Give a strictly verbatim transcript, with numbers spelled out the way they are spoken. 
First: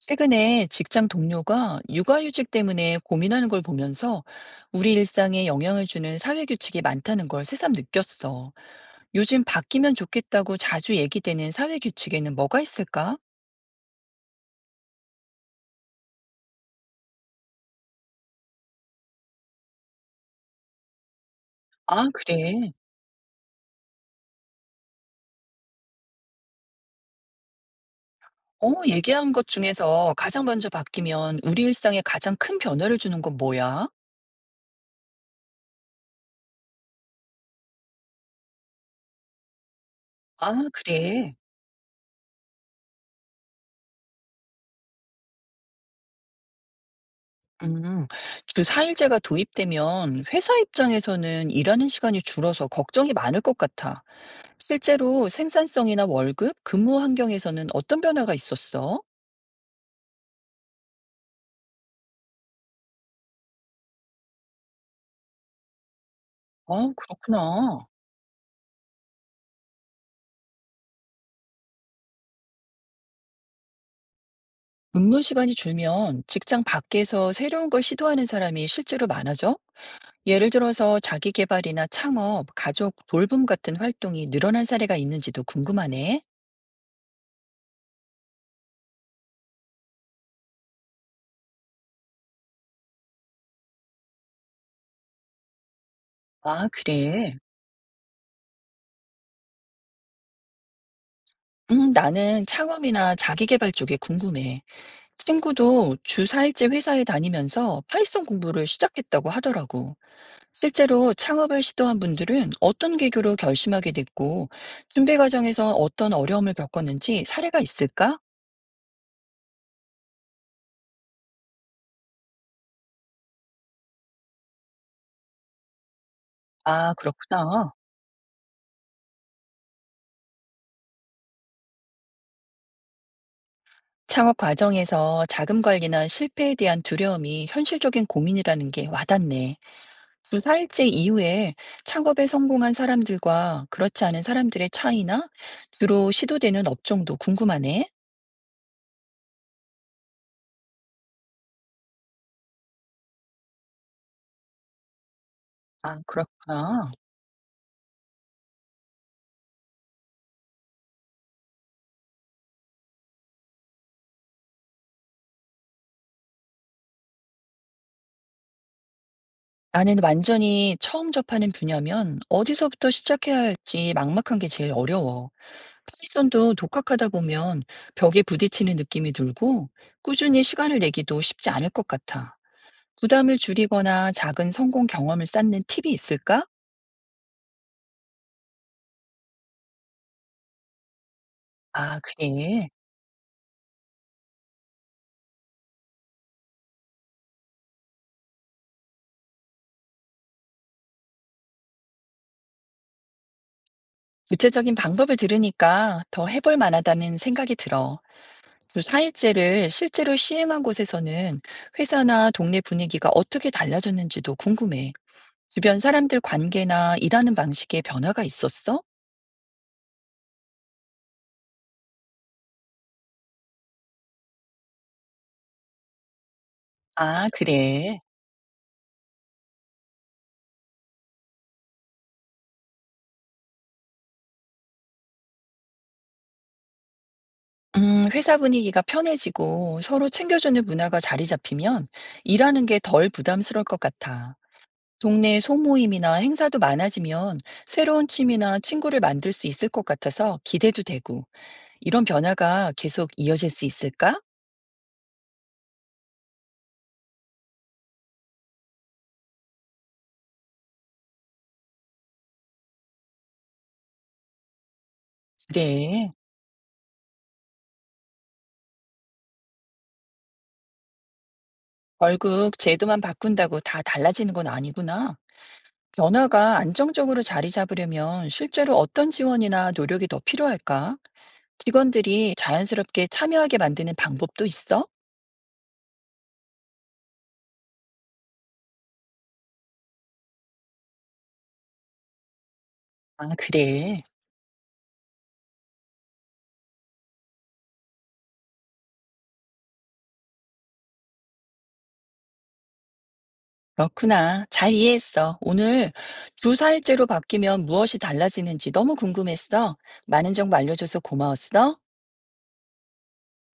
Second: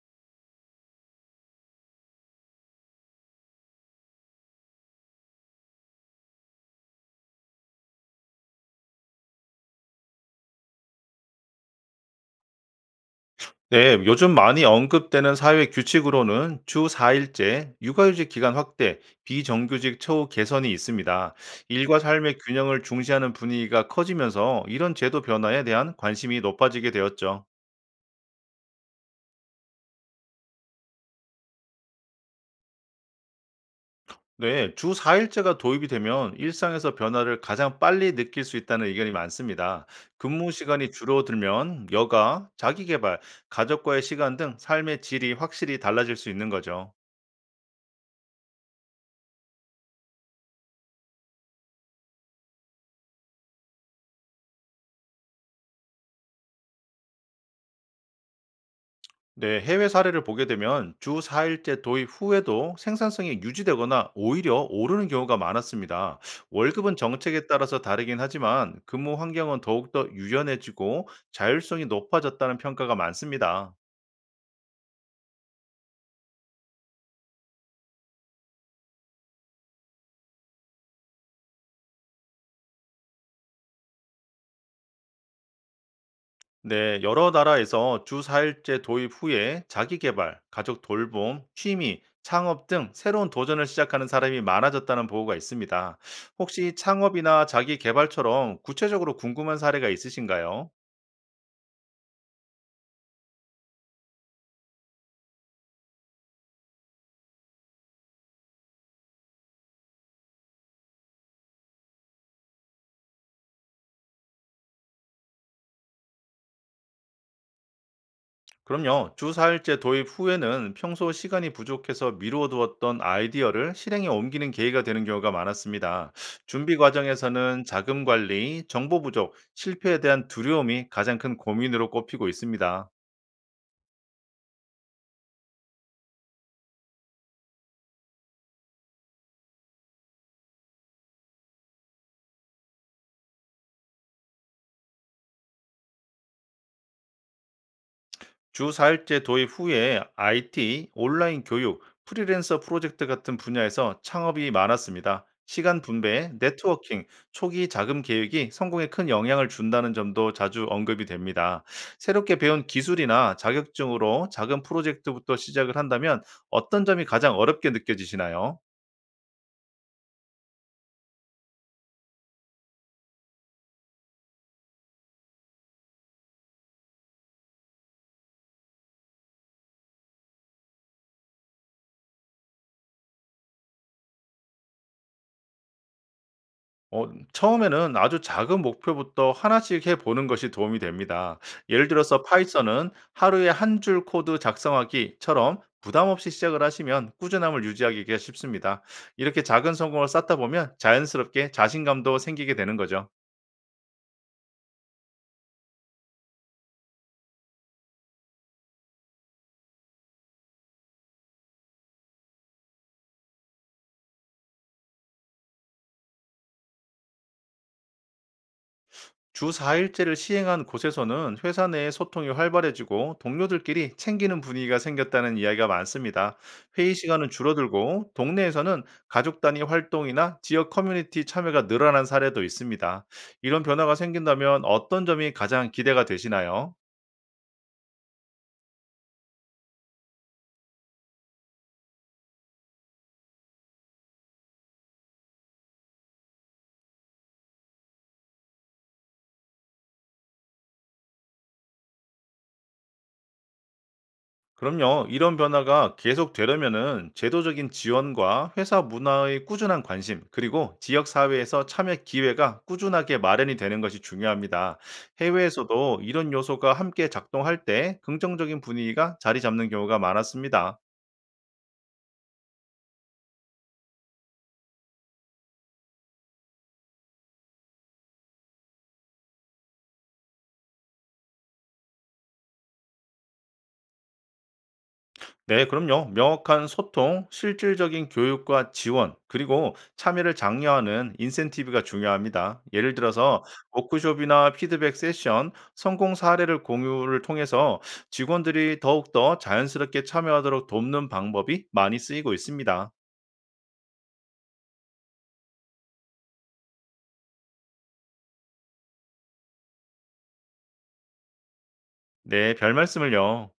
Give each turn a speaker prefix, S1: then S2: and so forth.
S1: 최근에 직장 동료가 육아휴직 때문에 고민하는 걸 보면서 우리 일상에 영향을 주는 사회규칙이 많다는 걸 새삼 느꼈어. 요즘 바뀌면 좋겠다고 자주 얘기되는 사회규칙에는 뭐가 있을까?
S2: 네, 요즘 많이 언급되는 사회 규칙으로는 주 사 일제, 육아휴직 기간 확대, 비정규직 처우 개선이 있습니다. 일과
S1: 아,
S2: 삶의
S1: 그래.
S2: 균형을 중시하는 분위기가 커지면서 이런 제도 변화에 대한 관심이 높아지게 되었죠.
S1: 어, 얘기한 것 중에서 가장 먼저 바뀌면 우리 일상에 가장 큰 변화를 주는 건 뭐야?
S2: 네, 주 사 일제가 도입이 되면 일상에서 변화를 가장 빨리 느낄 수 있다는 의견이 많습니다. 근무
S1: 아,
S2: 시간이
S1: 그래.
S2: 줄어들면 여가, 자기개발, 가족과의 시간 등 삶의 질이 확실히 달라질 수 있는 거죠.
S1: 음, 주 사 일제가 도입되면 회사 입장에서는 일하는 시간이 줄어서 걱정이 많을 것 같아. 실제로 생산성이나 월급, 근무 환경에서는 어떤 변화가 있었어?
S2: 네, 해외 사례를 보게 되면 주 사 일제 도입 후에도 생산성이 유지되거나 오히려 오르는 경우가 많았습니다.
S1: 아,
S2: 월급은 정책에 따라서
S1: 그렇구나.
S2: 다르긴 하지만 근무 환경은 더욱더 유연해지고 자율성이 높아졌다는 평가가 많습니다.
S1: 근무 시간이 줄면 직장 밖에서 새로운 걸 시도하는 사람이 실제로 많아져? 예를 들어서 자기 개발이나 창업, 가족 돌봄 같은 활동이 늘어난 사례가 있는지도 궁금하네.
S2: 네, 여러 나라에서 주 사 일제 도입 후에 자기 개발, 가족 돌봄, 취미, 창업 등 새로운 도전을 시작하는 사람이 많아졌다는 보고가 있습니다.
S1: 아,
S2: 혹시
S1: 그래.
S2: 창업이나 자기 개발처럼 구체적으로 궁금한 사례가 있으신가요?
S1: 음, 나는 창업이나 자기 개발 쪽에 궁금해. 친구도 주 사 일째 회사에 다니면서 파이썬 공부를 시작했다고 하더라고. 실제로 창업을 시도한 분들은 어떤 계기로 결심하게 됐고, 준비 과정에서 어떤 어려움을 겪었는지 사례가 있을까?
S2: 그럼요. 주 사 일제 도입 후에는 평소 시간이 부족해서 미루어 두었던 아이디어를 실행에 옮기는 계기가 되는 경우가 많았습니다. 준비
S1: 아,
S2: 과정에서는
S1: 그렇구나.
S2: 자금 관리, 정보 부족, 실패에 대한 두려움이 가장 큰 고민으로 꼽히고 있습니다.
S1: 창업 과정에서 자금 관리나 실패에 대한 두려움이 현실적인 고민이라는 게 와닿네. 주 사 일째 이후에 창업에 성공한 사람들과 그렇지 않은 사람들의 차이나 주로 시도되는 업종도 궁금하네.
S2: 주 사 일제 도입 후에 아이티, 온라인 교육, 프리랜서 프로젝트 같은 분야에서 창업이 많았습니다. 시간
S1: 아,
S2: 분배,
S1: 그렇구나.
S2: 네트워킹, 초기 자금 계획이 성공에 큰 영향을 준다는 점도 자주 언급이 됩니다. 새롭게 배운 기술이나 자격증으로 작은 프로젝트부터 시작을 한다면 어떤 점이 가장 어렵게 느껴지시나요?
S1: 나는 완전히 처음 접하는 분야면 어디서부터 시작해야 할지 막막한 게 제일 어려워. 파이썬도 독학하다 보면 벽에 부딪히는 느낌이 들고 꾸준히 시간을 내기도 쉽지 않을 것 같아. 부담을 줄이거나 작은 성공 경험을 쌓는 팁이 있을까?
S2: 어, 처음에는 아주 작은 목표부터 하나씩 해보는 것이 도움이 됩니다. 예를
S1: 아,
S2: 들어서
S1: 그래.
S2: 파이썬은 하루에 한 줄 코드 작성하기처럼 부담 없이 시작을 하시면 꾸준함을 유지하기가 쉽습니다. 이렇게 작은 성공을 쌓다 보면 자연스럽게 자신감도 생기게 되는 거죠.
S1: 구체적인 방법을 들으니까 더 해볼 만하다는 생각이 들어. 주 사 일째를 실제로 시행한 곳에서는 회사나 동네 분위기가 어떻게 달라졌는지도 궁금해. 주변 사람들 관계나 일하는 방식에 변화가 있었어?
S2: 주 사 일제를 시행한 곳에서는 회사 내 소통이 활발해지고 동료들끼리 챙기는 분위기가 생겼다는 이야기가 많습니다. 회의
S1: 아,
S2: 시간은
S1: 그래.
S2: 줄어들고 동네에서는 가족 단위 활동이나 지역 커뮤니티 참여가 늘어난 사례도 있습니다. 이런 변화가 생긴다면 어떤 점이 가장 기대가 되시나요?
S1: 음, 회사 분위기가 편해지고 서로 챙겨주는 문화가 자리 잡히면 일하는 게 덜 부담스러울 것 같아. 동네 소모임이나 행사도 많아지면 새로운 취미나 친구를 만들 수 있을 것 같아서 기대도 되고, 이런 변화가 계속 이어질 수 있을까?
S2: 그럼요. 이런 변화가 계속 되려면은 제도적인 지원과 회사 문화의 꾸준한 관심, 그리고 지역 사회에서 참여 기회가 꾸준하게 마련이 되는 것이 중요합니다. 해외에서도
S1: 그래.
S2: 이런 요소가 함께 작동할 때 긍정적인 분위기가 자리 잡는 경우가 많았습니다.
S1: 결국 제도만 바꾼다고 다 달라지는 건 아니구나. 변화가 안정적으로 자리 잡으려면 실제로 어떤 지원이나 노력이 더 필요할까? 직원들이 자연스럽게 참여하게 만드는 방법도 있어?
S2: 네, 그럼요. 명확한 소통, 실질적인 교육과 지원, 그리고 참여를 장려하는 인센티브가 중요합니다. 예를
S1: 아,
S2: 들어서
S1: 그래.
S2: 워크숍이나 피드백 세션, 성공 사례를 공유를 통해서 직원들이 더욱더 자연스럽게 참여하도록 돕는 방법이 많이 쓰이고 있습니다.
S1: 그렇구나. 잘 이해했어. 오늘 주사일제로 바뀌면 무엇이 달라지는지 너무 궁금했어. 많은 정보 알려줘서 고마웠어.
S2: 네, 별 말씀을요.